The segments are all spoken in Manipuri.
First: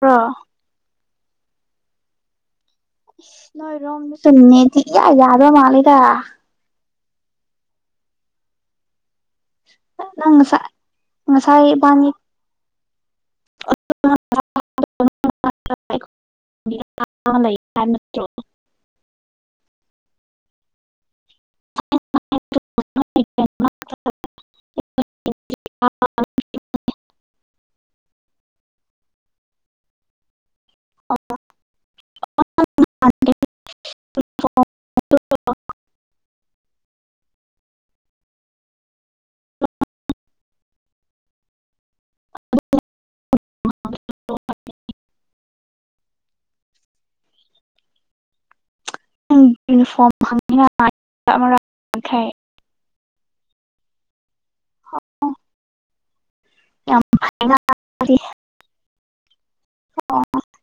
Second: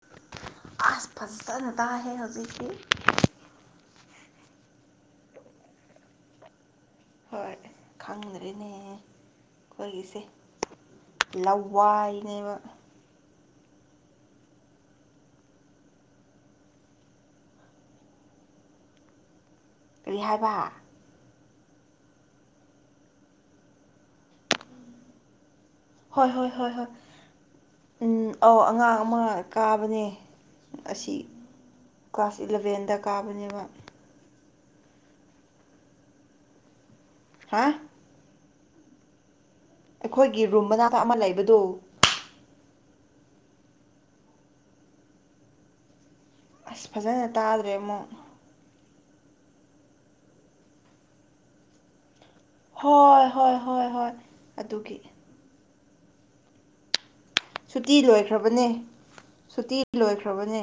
ꯍꯜꯂꯣ ꯑꯁ ꯐꯖꯅ ꯇꯥꯏꯍꯦ ꯍꯧꯖꯤꯛꯇꯤ ꯅꯣꯢ ꯔꯣꯝꯗꯁꯨ ꯅꯦꯠꯇꯤ ꯏꯌꯥ ꯌꯥꯗ꯭ꯔꯥ ꯃꯥꯂꯦꯗ ꯍꯣꯢ ꯈꯪꯗ꯭ꯔꯦꯅꯦ ꯑꯈꯣꯢꯒꯤꯁꯦ ꯅꯪ ꯉꯁꯥꯏ ꯉꯁꯥꯏ ꯏꯕꯥꯅꯤ ꯂꯧꯋꯥꯢꯅꯦꯕ [unintelligible] [unintelligible] ꯅꯠꯇ꯭ꯔꯣ ꯀꯔꯤ ꯍꯥꯢꯕ [unintelligible] ꯍꯣꯢ ꯍꯣꯢ ꯍꯣꯢ ꯍ ꯎꯝ ꯑꯧ ꯑꯉꯥꯡ ꯑꯃ ꯀꯥꯕꯅꯦ ꯑꯁꯤ ꯀ꯭ꯂꯥꯁ ꯏꯂꯚꯦꯟꯗ ꯀꯥꯕꯅꯦꯕ [unintelligible] ꯍꯥ ꯑꯩꯈꯣꯢꯒꯤ ꯔꯨꯝ ꯃꯅꯥꯛꯇ ꯑꯃ ꯂꯩꯕꯗꯣ ꯑꯁ ꯐꯖꯅ ꯇꯥꯗ꯭ꯔꯦ ꯑꯃꯨꯛ ꯅꯪ ꯌꯨꯅꯤꯐꯣꯔꯝ [unintelligible] ꯑꯃꯔꯛ ꯑꯪꯀꯦ ꯍꯣꯢ ꯍꯣꯢ ꯍꯣꯢ ꯍꯣꯢ ꯑꯗꯨꯒꯤ ꯌꯥꯝ ꯐꯠ ꯁꯨꯇꯤ ꯂꯣꯢꯈ꯭ꯔꯕꯅꯦ ꯁꯨꯇꯤ ꯂꯣꯢꯈ꯭ꯔꯕꯅꯦ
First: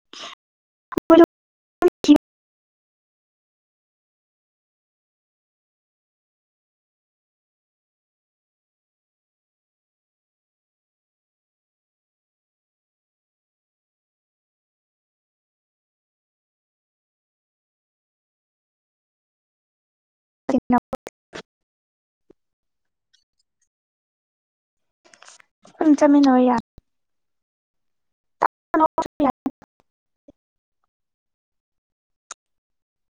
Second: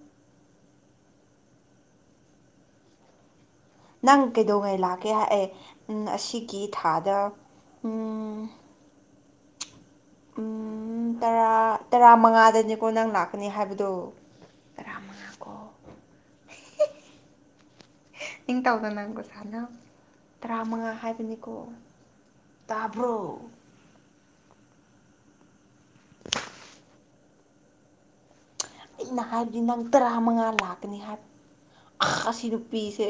[unintelligible] ꯅꯪ ꯀꯩꯗꯧꯉꯩ ꯂꯥꯛꯀꯦ ꯍꯥꯢ ꯅꯪ ꯑꯁꯤꯒꯤ ꯊꯥꯗ ꯎꯝ ꯎꯝ ꯇꯔꯥ ꯇꯔꯥꯃꯉꯥꯗꯅꯤꯀꯣ ꯅꯪ ꯂꯥꯛꯀꯅꯤ ꯍꯥꯢꯕꯗꯣ ꯅꯤꯡꯇꯥꯎꯗꯅ ꯑꯃꯨꯛꯀ ꯁꯨꯃꯥꯏꯅ ꯇꯔꯥꯃꯉꯥ ꯍꯥꯢꯕꯅꯤ ꯀꯣ ꯇꯥꯕ꯭ꯔꯣ ꯄꯨꯟ ꯆꯥꯃꯤꯟꯅꯧ ꯌꯥ ꯑꯩꯅ ꯍꯥꯢꯕꯗꯤ ꯅꯪ ꯇꯔꯥ ꯃꯉꯥ ꯂꯥꯛꯀꯅꯤ ꯍꯥꯢꯕ ꯑꯁꯤ ꯅꯨꯄꯤꯁꯦ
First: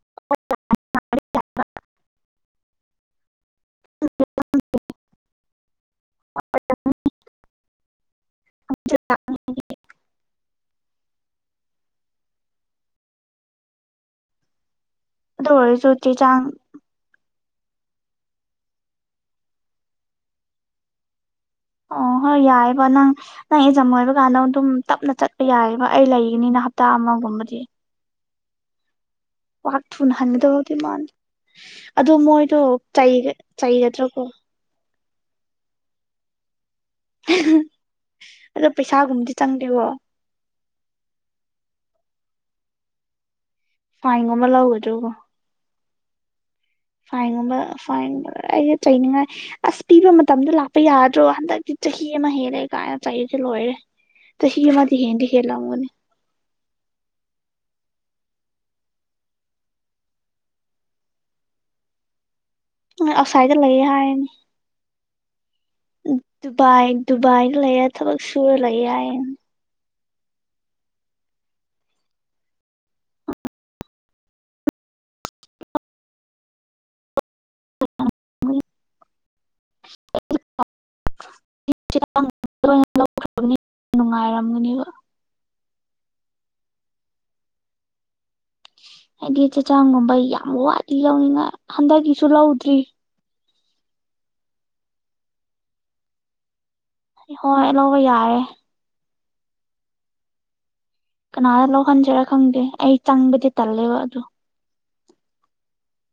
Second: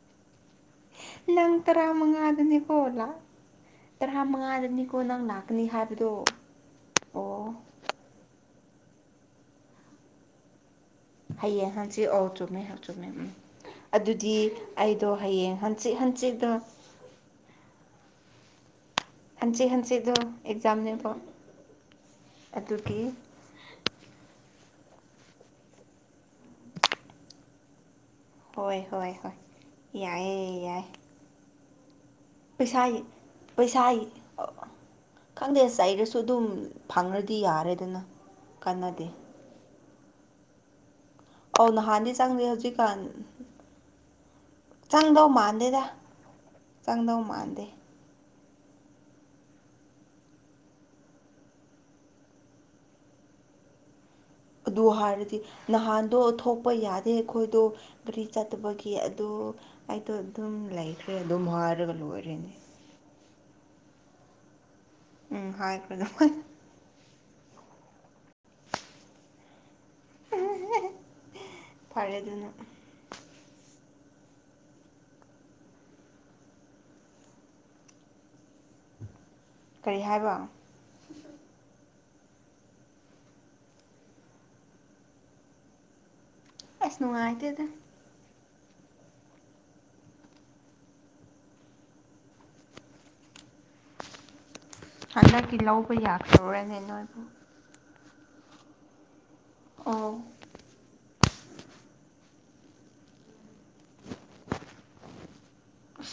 [unintelligible] ꯅꯪ ꯇꯔꯥꯃꯉꯥꯗꯅꯤ ꯀꯣ ꯂꯥꯛ ꯇꯔꯥ ꯃꯉꯥꯗꯅꯤꯀꯣ ꯅꯪ ꯂꯥꯛꯀꯅꯤ ꯍꯥꯢꯕꯗꯣ [unintelligible] [unintelligible] ꯍꯌꯦꯡ ꯍꯪꯆꯤꯠ ꯑꯣ ꯆꯨꯝꯃꯦ ꯑꯣ ꯆꯨꯝꯃꯦ ꯎꯝ ꯑꯗꯨꯗꯤ ꯑꯩꯗꯣ ꯑꯗꯨ ꯍꯌꯦꯡ ꯑꯣꯏꯔꯁꯨ ꯍꯟꯆꯤꯠ ꯆꯦꯆꯥꯡ ꯍꯪꯆꯤꯠꯗꯣ ꯍꯟꯆꯤꯠ ꯍꯟꯆꯤꯗꯣ ꯑꯦꯛꯖꯥꯝꯅꯦꯕꯣ ꯑꯣ ꯍꯣꯏ ꯌꯥꯏꯕ ꯅꯪ ꯅꯪ ꯑꯦꯛꯖꯥꯝ ꯂꯣꯏꯕ ꯀꯥꯟꯗ ꯑꯗꯨꯝ ꯇꯞꯅ ꯆꯠꯄ ꯌꯥꯏꯑꯕ ꯑꯩ ꯂꯩꯒꯅꯤꯅ ꯍꯞꯇꯥ ꯑꯃꯒꯨꯝꯕꯗꯤ ꯍꯣꯏ ꯍꯣꯏ ꯍꯣꯏ ꯋꯥꯛ ꯊꯨꯅ ꯌꯥꯏꯑꯦ ꯍꯟꯒꯗꯧꯗꯤ ꯌꯥꯏ ꯃꯥꯜꯂꯦ ꯑꯗꯣ ꯃꯣꯏ ꯄꯩꯁꯥꯒꯤ ꯄꯩꯁꯥꯒꯤ ꯑ ꯈꯪꯗꯦ ꯆꯩꯔꯁꯨ ꯑꯗꯨꯝ ꯐꯪꯔꯗꯤ ꯌꯥꯔꯦꯗꯅ ꯑꯗꯣ ꯀꯥꯟꯅꯗꯦ ꯄꯩꯁꯥꯒꯨꯝꯕꯗꯤ ꯆꯪꯗꯦꯕꯣ ꯑꯧ ꯅꯍꯥꯟꯗꯤ ꯆꯪꯗꯦ ꯍꯧꯖꯤꯛꯀꯥꯟ ꯐꯥꯏꯟꯒꯨꯝꯕ ꯂꯧꯒꯗ꯭ꯔꯣꯕꯣ ꯆꯪꯗꯣ ꯃꯥꯥꯟꯗꯦꯗ ꯐꯥꯏꯟꯒꯨꯝꯕ ꯐꯥꯏꯟ ꯑꯩꯁꯦ ꯆꯩꯅꯤꯡꯉꯥꯏ ꯑꯁ ꯄꯤꯕ ꯃꯇꯝꯗ ꯂꯥꯛꯄ ꯌꯥꯗ꯭ꯔꯣ ꯍꯟꯗꯛꯇꯤ ꯆꯍꯤ ꯑꯃ ꯍꯦꯜꯂꯦ ꯀꯥꯏꯅ ꯆꯩꯔꯤꯁꯦ ꯂꯣꯏꯔꯦ ꯆꯍꯤ ꯑꯗꯨ ꯑꯃꯗꯤ ꯍꯦꯟꯗꯤ ꯍꯥꯏꯔꯗꯤ ꯍꯦꯜꯂꯝꯒꯅꯤ ꯅꯍꯥꯟꯗꯣ ꯊꯣꯛꯄ ꯌꯥꯗꯦ ꯑꯩꯈꯣꯏꯗꯣ ꯒꯥꯔꯤ ꯆꯠꯇꯕꯒꯤ ꯑꯗꯣ ꯑꯩꯗꯣ ꯑꯗꯨꯝ ꯂꯩꯈ꯭ꯔꯦ ꯑꯗꯨꯝ ꯍꯥꯏꯔꯒ ꯂꯣꯏꯔꯦꯅꯦ ꯑꯩꯅ ꯑꯁꯥꯏꯗ ꯂꯩꯌꯦ ꯍꯥꯏꯅꯤ ꯎꯝ ꯍꯥꯏꯈ꯭ꯔꯣ ꯑꯗꯨꯃꯥꯏꯅ ꯗꯨꯕꯥꯏ ꯗꯨꯕꯥꯏꯗ ꯂꯩꯌꯦ ꯊꯕꯛ ꯁꯨꯔ ꯂꯩꯌꯦ ꯍꯥꯏꯌꯦ ꯐꯔꯦ ꯑꯗꯨꯅ ꯀꯩ ꯍꯥꯏꯕ [inaudible] ꯅꯨꯡꯉꯥꯏꯔꯝꯒꯅꯦꯕ ꯑꯁ ꯅꯨꯡꯉꯥꯏꯇꯦꯗ ꯍꯥꯏꯗꯤ ꯆꯦ ꯆꯥꯡꯒꯨꯝꯕ ꯌꯥꯝ ꯋꯥꯠꯂꯤ ꯌꯧꯅꯤꯡꯉꯥꯏ ꯍꯟꯗꯛꯀꯤꯁꯨ ꯂꯧꯗ꯭ꯔꯤ ꯍꯟꯗꯛꯀꯤ ꯂꯧꯕ ꯌꯥꯗ꯭ꯔꯨꯦꯅꯦ ꯅꯣꯏꯕꯨ ꯍꯣꯏ ꯂꯧꯕ ꯌꯥꯔꯦ ꯑꯧ ꯀꯅꯥꯗ ꯂꯧꯍꯟꯖꯤꯔ ꯈꯪꯗꯦ ꯑꯩ ꯆꯪꯕꯗꯤ ꯇꯜꯂꯦꯕ ꯑꯗꯨ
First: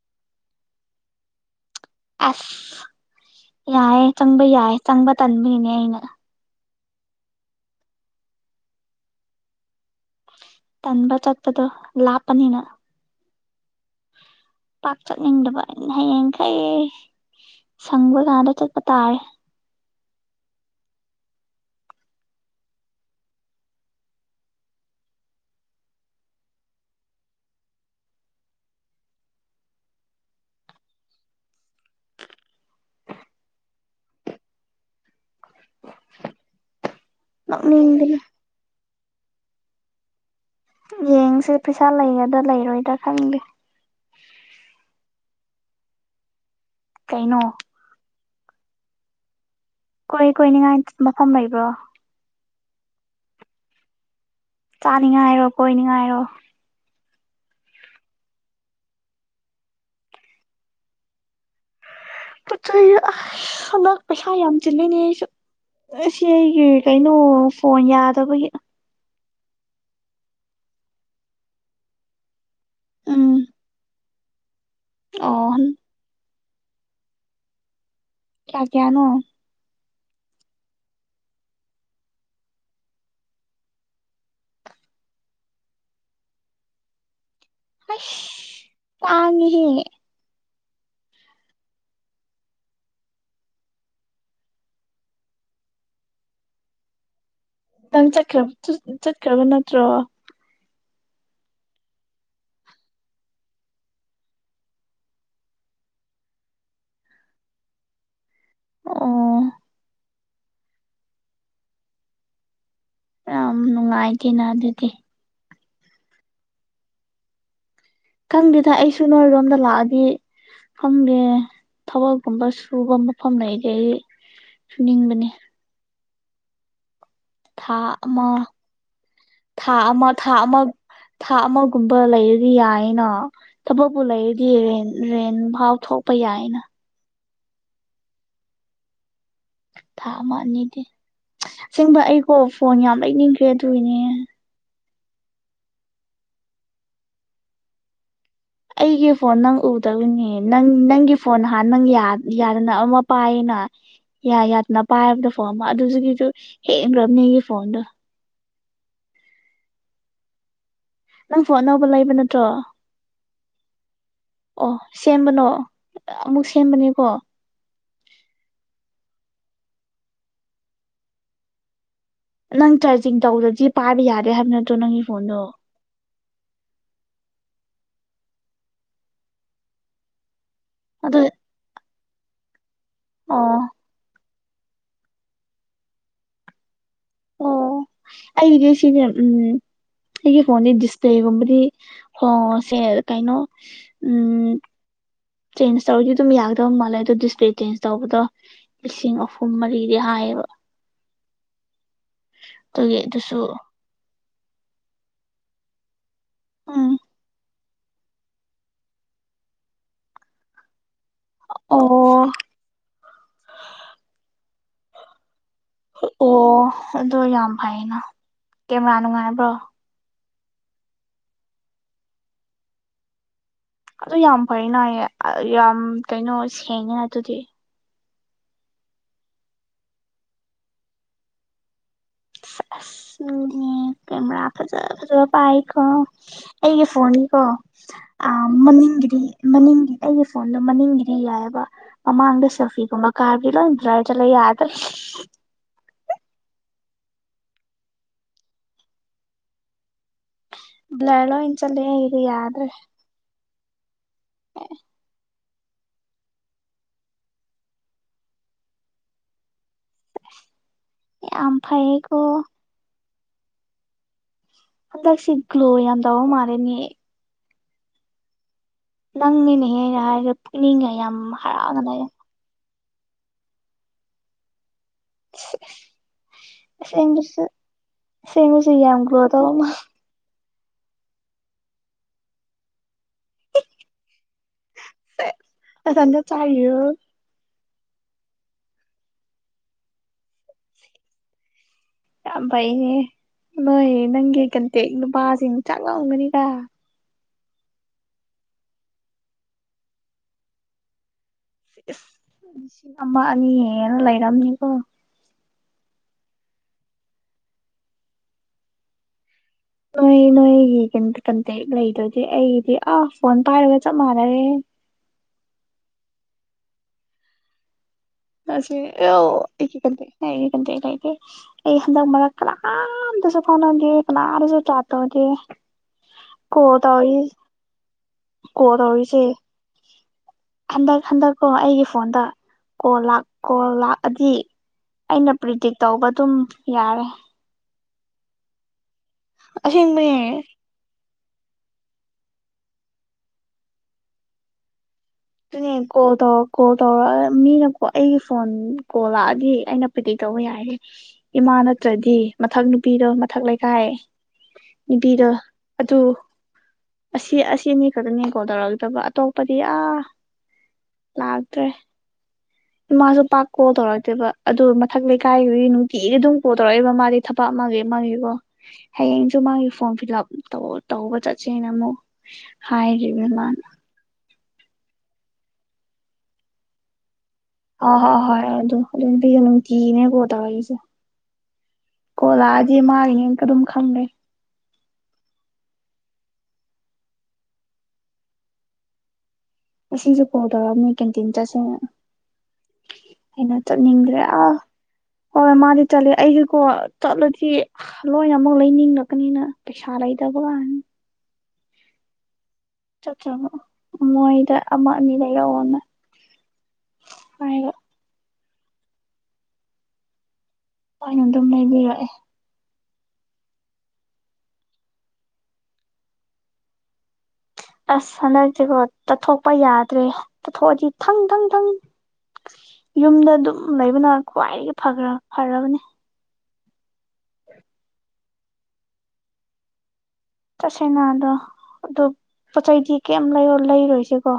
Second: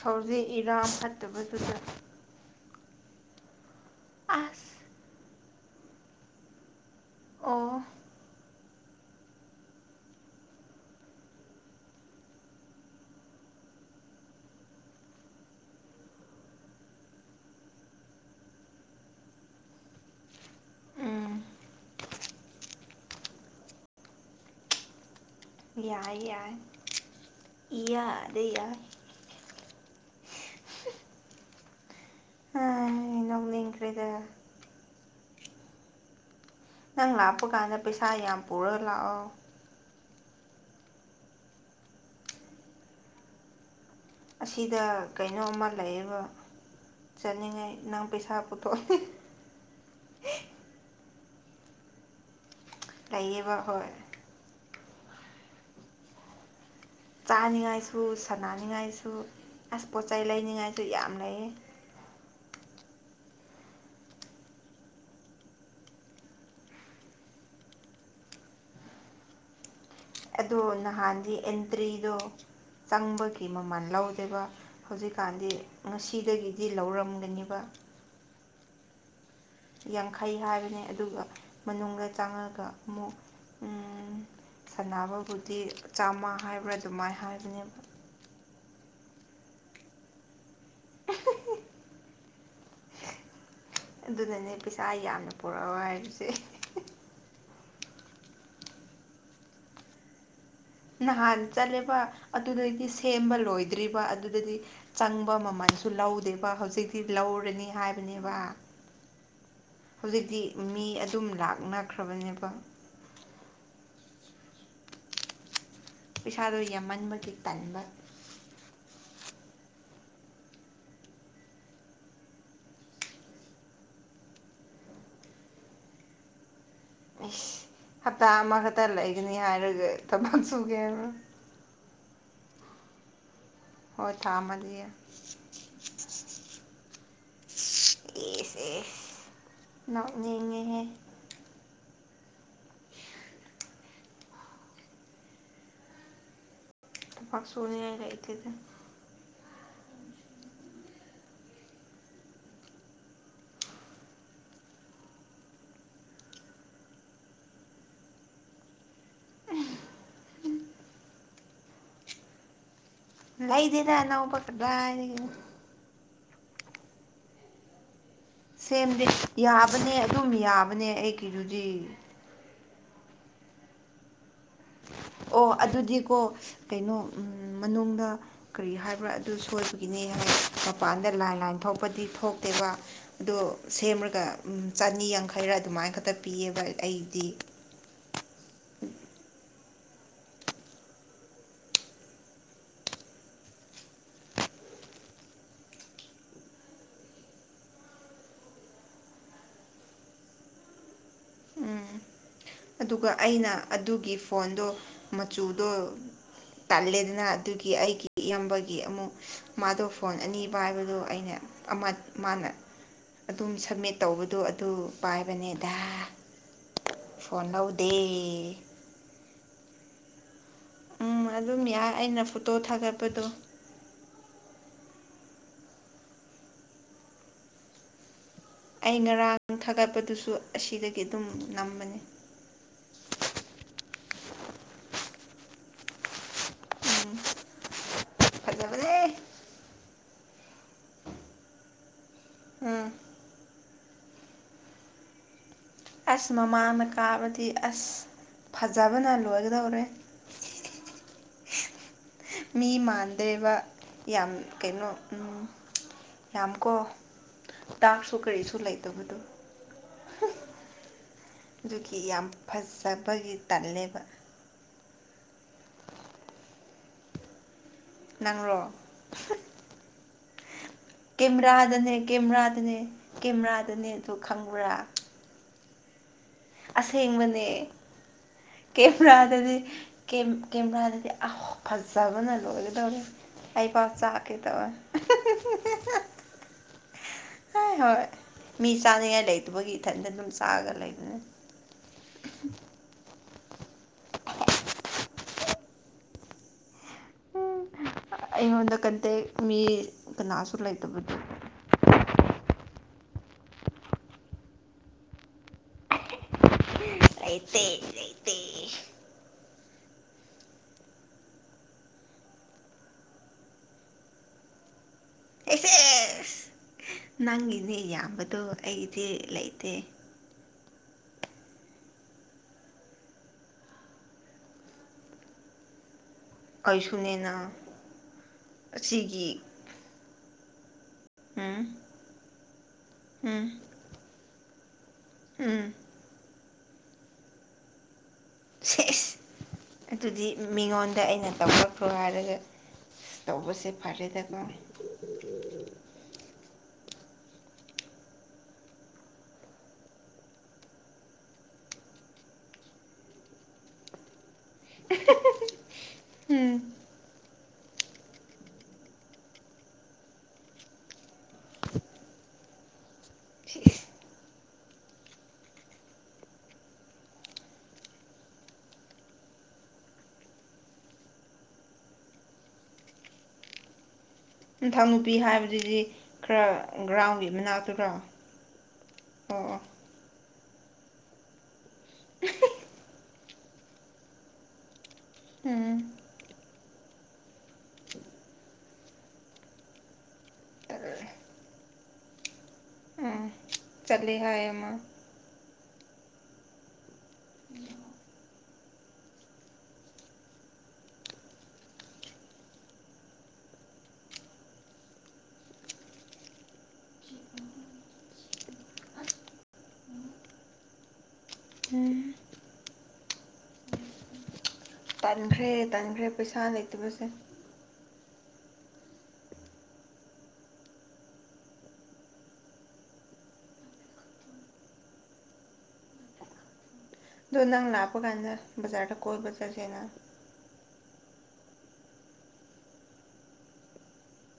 ꯍꯧꯖꯤꯛ ꯏꯔꯥꯡ ꯐꯠꯇꯕꯗꯨꯗ ꯑꯥꯁ ꯌꯥꯏꯌꯦ ꯆꯪꯕ ꯑꯁ ꯌꯥꯏ ꯆꯪꯕ ꯇꯟꯕꯒꯤꯅꯦ ꯑꯩꯅ ꯑꯣ ꯇꯟꯕ ꯆꯠꯄꯇꯣ ꯂꯥꯞꯄꯅꯤꯅ ꯄꯥꯛ ꯆꯠꯅꯤꯡꯗꯕ ꯑꯩꯅ ꯍꯌꯦꯡꯈꯩ ꯁꯪꯕ ꯀꯥꯟꯗ ꯆꯠꯄ ꯇꯥꯔꯦ ꯎꯝ ꯌꯥꯏ ꯌꯥꯏ ꯏꯌꯥꯗ ꯌꯥꯏ ꯍꯥꯏ ꯅꯣꯛꯅꯤꯡꯈ꯭ꯔꯦꯗ ꯅꯪ ꯂꯥꯛꯄ ꯀꯥꯟꯗ ꯄꯩꯁꯥ ꯅꯣꯛꯅꯤꯡꯕꯅꯤ ꯌꯥꯝ ꯄꯨꯔꯒ ꯂꯥꯛꯑꯣ ꯌꯦꯡꯁꯦ ꯄꯩꯁꯥ ꯂꯩꯒꯗ ꯂꯩꯔꯣꯏꯗ꯭ꯔ ꯈꯪꯗꯦ ꯑꯁꯤꯗ ꯀꯩꯅꯣꯝꯃ ꯂꯩꯌꯦꯕ ꯀꯩꯅꯣ ꯆꯥꯅꯤꯡꯉꯥꯏ ꯅꯪ ꯄꯩꯁꯥ ꯄꯨꯊꯣꯛ ꯀꯣꯏ ꯀꯣꯏꯅꯤꯡꯉꯥꯏ ꯃꯐꯝ ꯂꯩꯕ꯭ꯔꯣ ꯂꯩꯌꯦꯕ ꯍꯣꯏ ꯆꯥꯅꯤꯡꯉꯥꯏꯔꯣ ꯀꯣꯏꯅꯤꯡꯉꯥꯏꯔꯣ ꯆꯥꯅꯤꯡꯉꯥꯏꯁꯨ ꯁꯅꯅꯤꯡꯉꯥꯏꯁꯨ ꯑꯁ ꯄꯣꯠꯆꯩ ꯂꯩꯅꯤꯡꯉꯥꯏꯇꯨ ꯌꯥꯝ ꯂꯩꯌꯦ ꯄꯣꯠꯆꯩ ꯑꯥꯏꯁ ꯍꯟꯗꯛ ꯄꯩꯁꯥ ꯌꯥꯝ ꯆꯤꯜꯂꯤꯅꯦ ꯑꯩꯁꯨ ꯑꯁꯤ ꯑꯩꯒꯤ ꯀꯩꯅꯣ ꯐꯣꯟ ꯌꯥꯗꯕꯒꯤ ꯑꯗꯣ ꯅꯍꯥꯟꯗꯤ ꯑꯦꯟꯇ꯭ꯔꯤꯗꯣ ꯎꯝ ꯆꯪꯕꯒꯤ ꯃꯃꯜ ꯂꯧꯗꯦꯕ ꯑꯣ ꯍꯧꯖꯤꯛꯀꯥꯟꯗꯤ ꯉꯁꯤꯗꯒꯤꯗꯤ ꯂꯧꯔꯝꯒꯅꯤꯕ ꯀ꯭ꯌꯥ ꯀ꯭ꯌꯥꯅꯣ ꯌꯥꯡꯈꯩ ꯍꯥꯏꯕꯅꯦ ꯑꯗꯨꯒ ꯃꯅꯨꯡꯗ ꯆꯪꯉꯒ ꯑꯃꯨꯛ ꯎꯝ ꯁꯥꯟꯅꯕꯕꯨꯗꯤ ꯆꯥꯝꯃꯥ ꯍꯥꯏꯕ꯭ꯔꯥ ꯑꯗꯨꯃꯥꯏ ꯍꯥꯏꯕꯅꯦꯕ ꯍꯩꯁ ꯇꯥꯡꯉꯦꯍꯦ [inaudible] ꯑꯗꯨꯅꯅꯦ ꯄꯩꯁꯥ ꯌꯥꯝꯅ ꯄꯨꯔꯛꯑꯣ ꯍꯥꯏꯔꯤꯁꯦ ꯅꯪ ꯆꯠꯈ꯭ꯔ ꯇꯨ ꯆꯠꯈ꯭ꯔꯕ ꯅꯠꯇ꯭ꯔꯣ ꯅꯍꯥꯟ ꯆꯠꯂꯦꯕ ꯑꯗꯨꯗꯗꯤ ꯁꯦꯝꯕ ꯂꯣꯏꯗ꯭ꯔꯤꯕ ꯑꯗꯨꯗꯗꯤ ꯆꯪꯕ ꯃꯃꯜꯁꯨ ꯂꯧꯗꯦꯕ ꯍꯧꯖꯤꯛꯇꯤ ꯂꯧꯔꯅꯤ ꯍꯥꯏꯕꯅꯦꯕ ꯑꯣ ꯍꯨꯖꯤꯛꯇꯤ ꯃꯤ ꯑꯗꯨꯝ ꯂꯥꯛꯅꯈ꯭ꯔꯕꯅꯦꯕ ꯌꯥꯝꯅ ꯅꯨꯡꯉꯥꯏꯇꯦꯅ ꯑꯗꯨꯗꯤ ꯄꯩꯁꯥꯗꯣ ꯌꯥꯝꯃꯟꯕꯒꯤ ꯇꯟꯕ ꯈꯪꯗꯦꯗ ꯑꯩꯁꯨ ꯅꯣꯏꯔꯣꯝꯗ ꯂꯥꯛꯑꯗꯤ ꯈꯪꯗꯦ ꯊꯕꯛꯒꯨꯝꯕ ꯁꯨꯕ ꯃꯐꯝ ꯂꯩꯔꯗꯤ ꯑꯩ ꯁꯨꯅꯤꯡꯕꯅꯦ ꯑꯩꯁ ꯊꯥ ꯍꯞꯇꯥ ꯑꯃ ꯑꯃꯥ ꯈꯛꯇ ꯂꯩꯒꯅꯤ ꯊꯥ ꯍꯥꯏꯔꯒ ꯑꯃ ꯊꯥ ꯊꯕꯛ ꯑꯃ ꯁꯨꯒꯦꯕ ꯍꯥꯏꯕ꯭ꯔ ꯊꯥ ꯑꯃꯥꯒꯨꯝꯕ ꯂꯩꯔꯗꯤ ꯌꯥꯏꯌꯦꯅ ꯊꯕꯛꯄꯨ ꯍꯣꯏ ꯊꯥ ꯂꯩꯔꯗꯤ ꯑꯃꯗꯤ ꯔꯦꯟ ꯔꯦꯟꯐꯥꯎ ꯊꯣꯛꯄ ꯌꯥꯏꯅ ꯀꯦ ꯑꯦꯁ ꯑꯦ ꯊꯥ ꯑꯃꯥ ꯑꯅꯤꯗꯤ ꯑꯁꯦꯡꯕ ꯑꯩꯀꯣ ꯐꯣꯟ ꯌꯥꯝ ꯂꯩꯅꯤꯡꯈ꯭ꯔꯦ ꯑꯗꯨꯏꯅꯦ ꯄꯥꯥꯛ ꯁꯨꯅꯤꯡꯉꯥ ꯢ ꯂꯩ ꯇꯦꯗ ꯑꯩꯒꯤ ꯐꯣꯟ ꯅꯪ ꯎꯗꯕꯅꯦ ꯅꯪ ꯅꯪꯒꯤ ꯐꯣꯟ ꯍꯥꯟꯅ ꯅꯪ ꯌꯥꯗ ꯌꯥꯗꯅ ꯑꯃ ꯄꯥꯢꯌꯦꯅ ꯌꯥꯢ ꯌꯥꯗꯅ ꯄꯥꯢꯕꯗꯣ ꯐꯣꯟ ꯑꯃ ꯑꯗꯨꯗꯨꯒꯤꯁꯨ ꯍꯦꯟꯈ꯭ꯔꯕꯅꯦ ꯑꯩꯒꯤ ꯐꯣꯟꯗꯣ ꯅꯪ ꯐꯣꯟ ꯑꯅꯧꯕ ꯂꯩꯕ ꯅꯠꯇ꯭ꯔꯣ ꯑꯩꯗꯤꯗ ꯑꯅꯧꯕ ꯑꯣ ꯀꯗꯥꯏꯗꯒꯤ ꯁꯦꯝꯕꯅꯣ ꯑꯃꯨꯛ ꯁꯦꯝꯕꯅꯦꯀꯣ ꯁꯦꯝꯗꯤ ꯌꯥꯕꯅꯦ ꯑꯗꯨꯝ ꯌꯥꯕꯅꯦ ꯑꯩꯒꯤꯗꯨꯗꯤ ꯅꯪ ꯆꯥꯔꯖꯤꯡ ꯇꯧꯗ꯭ꯔꯗꯤ ꯄꯥꯢꯕ ꯌꯥꯗꯦ ꯍꯥꯢꯕ ꯅꯠꯇ꯭ꯔꯣ ꯅꯪꯒꯤ ꯐꯣꯟꯗꯣ ꯑꯣ ꯑꯗꯨꯗꯤꯀꯣ ꯀꯩꯅꯣ ꯎꯝ ꯃꯅꯨꯡꯗ ꯀꯔꯤ ꯍꯥꯢꯕ꯭ꯔꯥ ꯑꯗꯨ ꯁꯣꯢꯕꯒꯤꯅꯦ ꯍꯥꯢ ꯃꯄꯥꯟꯗ ꯑꯗꯨ ꯂꯥꯏꯟ ꯂꯥꯏꯟ ꯊꯣꯛꯄꯗꯤ ꯊꯣꯛꯇꯦꯕ ꯑꯗꯣ ꯑꯣ ꯁꯦꯝꯃꯒ ꯎꯝ ꯆꯥꯥꯅꯤ ꯌꯥꯡꯈꯩꯔ ꯑꯗꯨꯃꯥꯏꯟ ꯈꯛꯇ ꯄꯤꯌꯦꯕ ꯑꯩꯗꯤ ꯑꯣ ꯑꯩꯗꯤꯁꯤꯅꯦ ꯎꯝ ꯑꯩꯒꯤ ꯐꯣꯟꯗꯤ ꯗꯤꯁꯄ꯭ꯂꯦꯒꯨꯝꯕꯗꯤ ꯍꯣꯜꯁꯦ ꯀꯩꯅꯣ ꯎꯝ ꯆꯦꯟꯖ ꯇꯧꯔꯗꯤ ꯑꯗꯨꯝ ꯌꯥꯒꯗꯧ ꯃꯥꯜꯂꯦ ꯑꯗꯣ ꯗꯤꯁꯄ꯭ꯂꯦ ꯆꯦꯟꯖ ꯇꯧꯕꯗꯣ ꯂꯤꯁꯤꯡ ꯑꯍꯨꯝ ꯃꯔꯤꯗꯤ ꯍꯥꯢꯌꯦꯕ ꯎꯝ ꯑꯗꯨꯒꯤ ꯑꯗꯨꯒ ꯑꯗꯨꯁꯨ ꯑꯩꯅ ꯑꯗꯨꯒꯤ ꯐꯣꯟꯗꯣ ꯃꯆꯨꯗꯣ ꯎꯝ ꯇꯜꯂꯦꯗꯅ ꯑꯗꯨꯒꯤ ꯑꯩꯒꯤ ꯏꯌꯥꯝꯕꯒꯤ ꯑꯃꯨꯛ ꯃꯥꯗꯣ ꯐꯣꯟ ꯑꯅꯤ ꯄꯥꯢꯕꯗꯣ ꯑꯩꯅ ꯑꯣ ꯑꯃ ꯃꯥꯅ ꯑꯗꯨꯝ ꯁꯃꯤꯠ ꯇꯧꯕꯗꯣ ꯑꯗꯨ ꯄꯥꯢꯕꯅꯤꯗ ꯑꯣ ꯑꯗꯨ ꯌꯥꯝ ꯐꯩꯌꯦꯅ ꯀꯦꯃꯦꯔꯥ ꯅꯨꯡꯉꯥꯢꯕ꯭ꯔꯣ ꯎꯝ ꯑꯗꯨꯝ ꯌꯥꯢ ꯑꯩꯅ ꯐꯣꯇꯣ ꯊꯥꯒꯠꯄꯗꯣ ꯑꯗꯣ ꯌꯥꯝ ꯐꯩꯅ ꯌꯥꯝ ꯀꯩꯅꯣ ꯁꯦꯡꯉꯤꯅ ꯑꯗꯨꯗꯤ ꯑꯩ ꯉꯔꯥꯡ ꯊꯥꯒꯠꯄꯗꯨꯁꯨ ꯑꯁꯤꯗꯒꯤ ꯑꯗꯨꯝ ꯅꯝꯕꯅꯤ ꯑꯁ ꯃꯤꯗꯤ ꯀꯦꯃꯦꯔꯥ ꯐꯖ ꯐꯖꯕ ꯄꯥꯢꯀꯣ ꯑꯩꯒꯤ ꯎꯝ ꯐꯣꯟꯅꯤꯀꯣ ꯑꯥ ꯐꯖꯕꯅꯦ ꯃꯅꯤꯡꯒꯤꯗꯤ ꯃꯅꯤꯡꯒꯤ ꯑꯧꯒꯤ ꯐꯣꯟꯗꯣ ꯃꯅꯤꯡꯒꯤꯗꯤ ꯌꯥꯢꯑꯦꯕ ꯑꯃꯥꯡꯗ ꯎꯝ ꯁꯦꯜꯐꯤꯒꯨꯝꯕ ꯀꯥꯞꯄꯗꯤ ꯂꯣꯢ ꯕ꯭ꯂꯔ ꯆꯠꯂꯦ ꯌꯥꯗ꯭ꯔꯦ ꯑꯁ ꯃꯃꯥꯡꯗ ꯀꯥꯞꯄꯗꯤ ꯑꯁ ꯐꯖꯕꯅ ꯂꯣꯢꯒꯗꯧꯔꯦ ꯕ꯭ꯂꯔ ꯂꯣꯏꯅ ꯆꯠꯂꯦ ꯌꯥꯗ꯭ꯔꯦ ꯃꯤ ꯃꯥꯟꯗꯦꯕ ꯌꯥꯝ ꯀꯩꯅꯣ ꯎꯝ ꯌꯥꯝ ꯀꯣ ꯇꯥꯛꯁꯨ ꯀꯔꯤꯁꯨ ꯂꯩꯇꯕꯗꯣ ꯌꯥꯝ ꯐꯩꯌꯦꯀꯣ ꯆꯠꯄꯒꯤ ꯇꯜꯂꯦꯕ ꯍꯟꯗꯛꯁꯦ ꯒ꯭ꯂꯣ ꯌꯥꯝ ꯇꯧꯕ ꯃꯥꯜꯂꯦꯅꯦ ꯅꯪꯔꯣ ꯅꯪꯅꯤꯅꯍꯦ ꯑꯩꯅ ꯍꯥꯢ [unintelligible] ꯀꯦꯃꯦꯔꯥꯗꯅꯦ ꯀꯦꯃꯦꯔꯥꯗꯅꯦ ꯀꯦꯃꯦꯔꯥꯗꯅꯦ ꯑꯗꯨ ꯈꯪꯕ꯭ꯔꯥ [unintelligible] ꯑꯁꯦꯡꯕꯁꯨ ꯑꯁꯦꯡꯕꯅꯦ ꯑꯁꯦꯡꯕꯁꯨ ꯌꯥꯝ ꯒ꯭ꯂꯣ ꯇꯧꯕ ꯀꯦꯃꯦꯔꯥꯗꯗꯤ ꯀꯦꯝ ꯀꯦꯃꯦꯔꯥꯗꯗꯤ ꯑꯧ ꯐꯖꯕꯅ ꯂꯣꯢꯒꯗꯧꯔꯦ ꯑꯩ ꯄꯥꯎ ꯆꯥꯛꯀꯦ ꯇꯧꯋꯦ [unintelligible] ꯅꯊꯟꯗ ꯆꯥꯢꯔꯣ ꯍꯣꯢ ꯍꯣꯢ ꯃꯤ ꯆꯥꯅꯤꯡꯉꯥꯢ ꯂꯩꯇꯕꯒꯤ ꯏꯊꯟꯇ ꯑꯗꯨꯝ ꯆꯥꯛꯑꯒ ꯂꯩꯕꯅꯦ ꯌꯥꯝ ꯐꯩꯑꯦꯅꯦ ꯅꯣꯢ ꯅꯪꯒꯤ ꯀꯟꯇꯦꯛ ꯅꯨꯄꯥꯁꯤꯡ ꯆꯥꯛꯑꯝꯒꯅꯤꯗ ꯑꯩꯉꯣꯟꯗ ꯀꯟꯇꯦꯛ ꯃꯤ ꯀꯅꯥꯁꯨ ꯂꯩꯇꯕꯗꯨ ꯏꯁ ꯂꯤꯁꯤꯡ ꯑꯃ ꯑꯅꯤ ꯍꯦꯟꯅ ꯂꯩꯔꯝꯅꯤꯀꯣ ꯂꯩꯇꯦ ꯂꯩꯥꯇꯦ ꯅꯣꯏ ꯅꯣꯏꯒꯤ ꯀꯟꯇꯦꯛ ꯂꯩꯗꯨꯗꯤ ꯑꯩꯒꯤꯗꯤ ꯑꯥ ꯐꯣꯟ ꯄꯥꯏꯔꯒ ꯆꯞ ꯃꯥꯟꯅꯔꯦꯍꯦ ꯑꯦꯁꯦꯁ ꯅꯪꯒꯤꯅꯦ ꯌꯥꯝꯕ ꯅꯁꯦ ꯑꯩꯌꯣ ꯑꯩꯒꯤ ꯀꯦꯟꯇꯦꯛ ꯂꯩꯇꯦ ꯑꯩ ꯍꯟꯗꯛ ꯃꯔꯛ ꯀꯅꯥꯝꯗꯁꯨ ꯐꯥꯎꯅꯗꯦ ꯀꯅꯥꯗꯁꯨ ꯆꯥꯠ ꯇꯧꯗꯦ ꯀꯣꯜ ꯇꯧꯔꯛꯏ ꯑꯩꯁꯨꯅꯦꯅ ꯀꯣꯜ ꯇꯧꯔꯛꯏꯁꯦ ꯑꯁꯤꯒꯤ ꯍꯟꯗꯛ ꯍꯟꯗꯛꯀꯣ ꯎꯝ ꯑꯩꯒꯤ ꯐꯣꯟꯗ ꯀꯣꯜ ꯂꯥꯛ ꯎꯝ ꯀꯣꯜ ꯂꯥꯛꯑꯗꯤ ꯑꯩꯅ ꯄ꯭ꯔꯤꯗꯤꯛ ꯎꯝ ꯇꯧꯕ ꯑꯗꯨꯝ ꯌꯥꯔꯦ ꯁꯦꯁ ꯑꯗꯨꯗꯤ ꯑꯁꯦꯡꯕꯅꯦ ꯃꯤꯉꯣꯟꯗ ꯑꯩꯅ ꯇꯧꯔꯛ ꯊꯨꯒꯥꯏꯔꯒ ꯇꯧꯕꯁꯦ ꯐꯔꯦꯗꯀꯣ ꯑꯗꯨꯅꯦ ꯀꯣꯜ ꯇꯧꯔ ꯀꯣꯜ ꯇꯧꯔ ꯃꯤꯅꯣ ꯑꯩꯒꯤ ꯐꯣꯟ ꯀꯣꯜ ꯂꯥꯛꯑꯗꯤ ꯑꯩꯅ ꯀꯗꯤ ꯇꯧꯕ ꯌꯥꯏꯌꯦ ꯏꯃꯥ ꯅꯠꯇ꯭ꯔꯗꯤ ꯃꯊꯛ ꯅꯨꯄꯤꯗꯣ ꯃꯊꯛ ꯂꯩꯀꯥꯏ ꯅꯨꯄꯤꯗꯣ ꯑꯗꯨ ꯎꯝ ꯑꯁꯤ ꯑꯁꯤꯅꯤ ꯈꯛꯇꯅꯦ ꯀꯣꯜ ꯇꯧꯔꯛꯇꯕ ꯑꯇꯣꯞꯄꯗꯤ ꯑꯥ ꯂꯥꯛꯇ꯭ꯔꯦ ꯃꯥꯁꯨ ꯄꯥꯛ ꯀꯣꯜ ꯇꯧꯔꯛꯇꯦꯕ ꯑꯗꯨ ꯃꯊꯛ ꯂꯩꯀꯥꯏꯒꯤꯔꯝ ꯅꯨꯡꯇꯤꯗꯤ ꯑꯗꯨꯝ ꯀꯣꯜ ꯇꯧꯔꯛꯏꯕ ꯃꯥꯗꯤ ꯊꯕꯛ ꯑꯃꯒꯤ ꯑꯃꯒꯤꯀꯣ ꯍꯌꯦꯡꯁꯨ ꯃꯥꯒꯤ ꯐꯣꯔꯝ ꯐꯤꯂꯞ ꯇꯧ ꯇꯧꯕ ꯆꯠꯁꯦꯅ ꯑꯃꯨꯛ ꯍꯥꯏꯔꯤꯕꯅꯤ ꯃꯅꯥ ꯅꯤꯡꯊꯧ ꯅꯨꯨꯄꯤ ꯍꯥꯏꯕꯗꯨꯗꯤ ꯈꯔ ꯒ꯭ꯔꯥꯎꯟꯒꯤ ꯃꯅꯥꯛꯇ ꯍꯣꯏ ꯍꯣꯏ ꯍꯣꯏ ꯑꯗꯨ ꯑꯗꯨ ꯅꯨꯄꯤꯒꯤ ꯅꯨꯡꯇꯤꯒꯤꯅꯦ ꯀꯣꯜ ꯇꯧꯔꯛ ꯏ ꯁꯦ ꯀꯣꯜ ꯂꯥꯛꯑꯗꯤ ꯃꯥꯒꯤꯅꯦ ꯑꯗꯨꯝ ꯈꯪꯂꯦ ꯎꯝ ꯃꯁꯤꯡꯁꯨ ꯀꯣꯜ ꯇꯧꯔꯛꯑꯃꯦ ꯀꯥꯟꯇꯤꯟ ꯆꯠꯁꯦꯅ ꯎꯝ ꯑꯩꯅ ꯆꯠꯂꯦ ꯆꯠꯅꯤꯡꯗ꯭ꯔꯦ ꯑꯥ ꯍꯥꯏꯌꯦ ꯃꯥ ꯍꯣꯏ ꯃꯥꯗꯤ ꯆꯠꯂꯤ ꯑꯩꯒꯤꯀꯣ ꯆꯠꯂꯗꯤ ꯂꯣꯏ ꯑꯩ ꯑꯃꯨꯛ ꯂꯩꯅꯤꯡꯂꯛꯄꯅꯤꯅ ꯄꯩꯁꯥ ꯂꯩꯇꯕ ꯀꯥꯏꯅ ꯆꯠꯇ꯭ꯔꯕ ꯃꯣꯏꯗ ꯑꯃ ꯑꯅꯤ ꯂꯩꯔꯛ ꯑꯣ ꯅ ꯍꯥꯏꯕ ꯑꯣꯗꯨꯝ ꯂꯩꯕꯤꯔꯛꯑꯦꯛ ꯎꯝ ꯇꯟꯈ꯭ꯔꯦ ꯇꯟꯈ꯭ꯔꯦ ꯄꯩꯁꯥ ꯂꯩꯇꯕꯁꯦ ꯑꯁ ꯍꯟꯗꯛꯇꯤꯀꯣ ꯇꯠꯊꯣꯛꯄ ꯌꯥꯗ꯭ꯔꯦ ꯇꯥꯊꯣꯛꯑꯗꯤ ꯊꯪ ꯊꯪ ꯊꯪ ꯌꯨꯝꯗ ꯑꯗꯨꯝ ꯂꯩꯕꯅ ꯈ꯭ꯋꯥꯏꯗꯒꯤ ꯐꯈ꯭ꯔ ꯐꯔꯕꯅꯤ ꯗꯣ ꯅꯪ ꯂꯥꯞꯄ ꯀꯥꯥꯟꯗ ꯕꯖꯥꯔꯗ ꯀꯣꯏꯕ ꯆꯠꯁꯦꯅ ꯆꯠꯁꯦꯅ ꯑꯗꯣ ꯑꯗꯨ ꯄꯣꯠ ꯆꯩꯗꯤ ꯀꯌꯤꯝ ꯂꯩ ꯂꯩꯔꯣꯏꯁꯦꯀꯣ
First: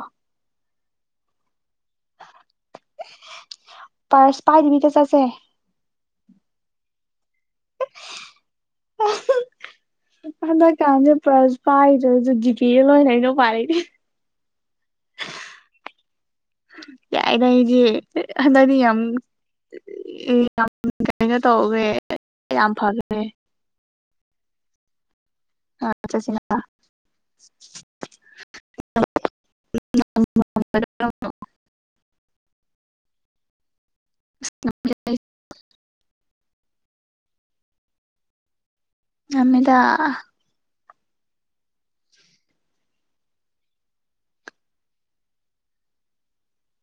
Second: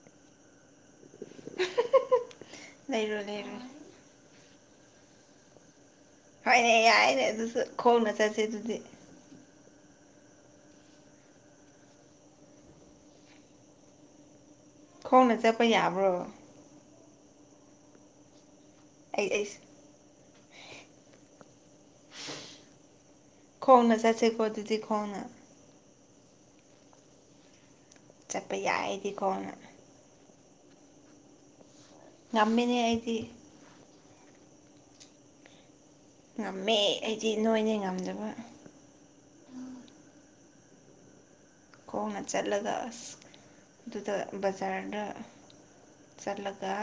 ꯂꯩꯔꯣꯏ ꯂꯩꯔꯣꯏ ꯄ꯭ꯔꯁ ꯄꯥꯏꯗꯕꯤꯗ ꯆꯠꯁꯦ ꯍꯣꯢꯅꯦ ꯌꯥꯢꯅꯦ ꯑꯗꯨꯁꯨ ꯈꯣꯡꯅ ꯆꯠꯁꯦ ꯑꯗꯨꯗꯤ ꯍꯟꯗꯛꯀꯥꯟꯁꯦ ꯄ꯭ꯔꯁ ꯄꯥꯢꯗꯁꯨ ꯖꯤ ꯄꯤ ꯑꯦ ꯂꯣꯢꯅ ꯀꯩꯅꯣ ꯄꯥꯢꯅꯦ ꯈꯣꯡꯅ ꯆꯠꯄ ꯌꯥꯕ꯭ꯔꯣ ꯌꯥꯢꯗ ꯑꯩꯗꯤ ꯍꯟꯗꯛꯇꯤ ꯌꯥꯥꯝ ꯑꯩ ꯑꯩ ꯎꯝ ꯌꯥꯝ ꯀꯩꯅꯣ ꯇꯧꯋꯦ ꯌꯥꯝ ꯐꯈ꯭ꯔꯦ ꯈꯣꯡꯅ ꯆꯠꯁꯦꯀꯣ ꯑꯗꯨꯗꯤ ꯈꯣꯡꯅ ꯍꯣꯢ ꯆꯠꯁꯤꯅ ꯆꯠꯄ ꯌꯥꯢ ꯑꯩꯗꯤ ꯈꯣꯡꯅ ꯉꯝꯃꯦꯅꯦ ꯑꯩꯗꯤ [inaudible] ꯉꯝꯃꯦ ꯑꯩꯗꯤ ꯅꯣꯢꯅꯦ ꯉꯝꯗꯕ ꯉꯝꯃꯤꯗ ꯈꯣꯡꯅ ꯆꯠꯂꯒ ꯑꯁ ꯑꯗꯨꯗ ꯕꯖꯥꯔꯗ ꯆꯠꯂꯒ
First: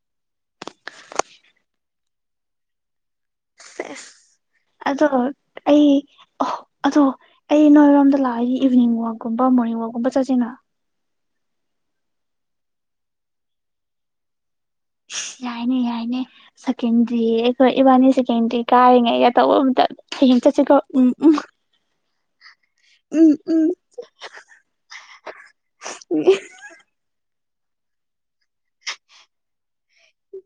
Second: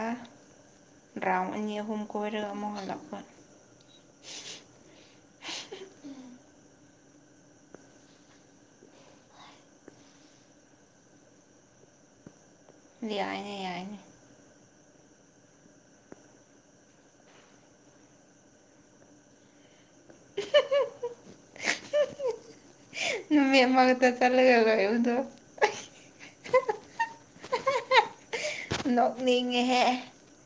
ꯒ꯭ꯔꯥꯎꯟ ꯑꯅꯤ ꯑꯍꯨꯝ ꯀꯣꯢꯔꯒ ꯑꯃꯨꯛ ꯍꯜꯂꯛꯄ ꯁꯦꯁ ꯑꯗꯨꯒ ꯑꯩ ꯑꯣ ꯑꯗꯣ ꯑꯩ ꯅꯣꯢꯔꯣꯝꯗ ꯂꯥꯛꯑꯒꯤ ꯏꯚꯤꯅꯤꯡ ꯋꯥꯛꯀꯨꯝꯕ ꯃꯣꯔꯅꯤꯡ ꯋꯥꯛꯀꯨꯝꯕ ꯆꯠꯁꯤꯅ ꯌꯥꯢꯅꯦ ꯌꯥꯢꯅꯦ ꯌꯥꯢꯅꯦ ꯌꯥꯢꯅꯦ ꯁꯦꯀꯦꯟꯗ꯭ꯔꯤ ꯑꯩꯈꯣꯢ ꯏꯕꯥꯅꯤ ꯁꯦꯀꯦꯟꯗ꯭ꯔꯤ ꯀꯥꯔꯤꯉꯩ ꯇꯧꯕ ꯃꯇꯝ ꯍꯌꯦꯡ ꯆꯠꯁꯤꯀꯣ ꯎꯝ ꯎꯝ [unintelligible] ꯎꯝ ꯅꯨꯃꯤꯠ ꯎꯝ ꯑꯃꯒꯇ ꯆꯜꯂꯒ ꯂꯩꯕꯗꯣ ꯎꯝ [unintelligible] ꯅꯣꯛꯅꯤꯡꯉꯦꯍꯦ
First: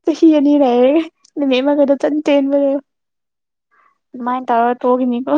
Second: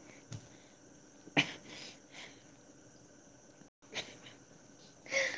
ꯆꯍꯤ ꯑꯅꯤ ꯂꯩꯔꯒ ꯅꯨꯃꯤꯠ ꯑꯃꯒ ꯗꯨꯝ ꯈꯤꯇꯪ ꯇꯦꯟꯕꯗꯣ ꯑꯗꯨꯃꯥꯢꯅ ꯇꯧꯔ ꯇꯣꯛꯀꯅꯤꯀꯣ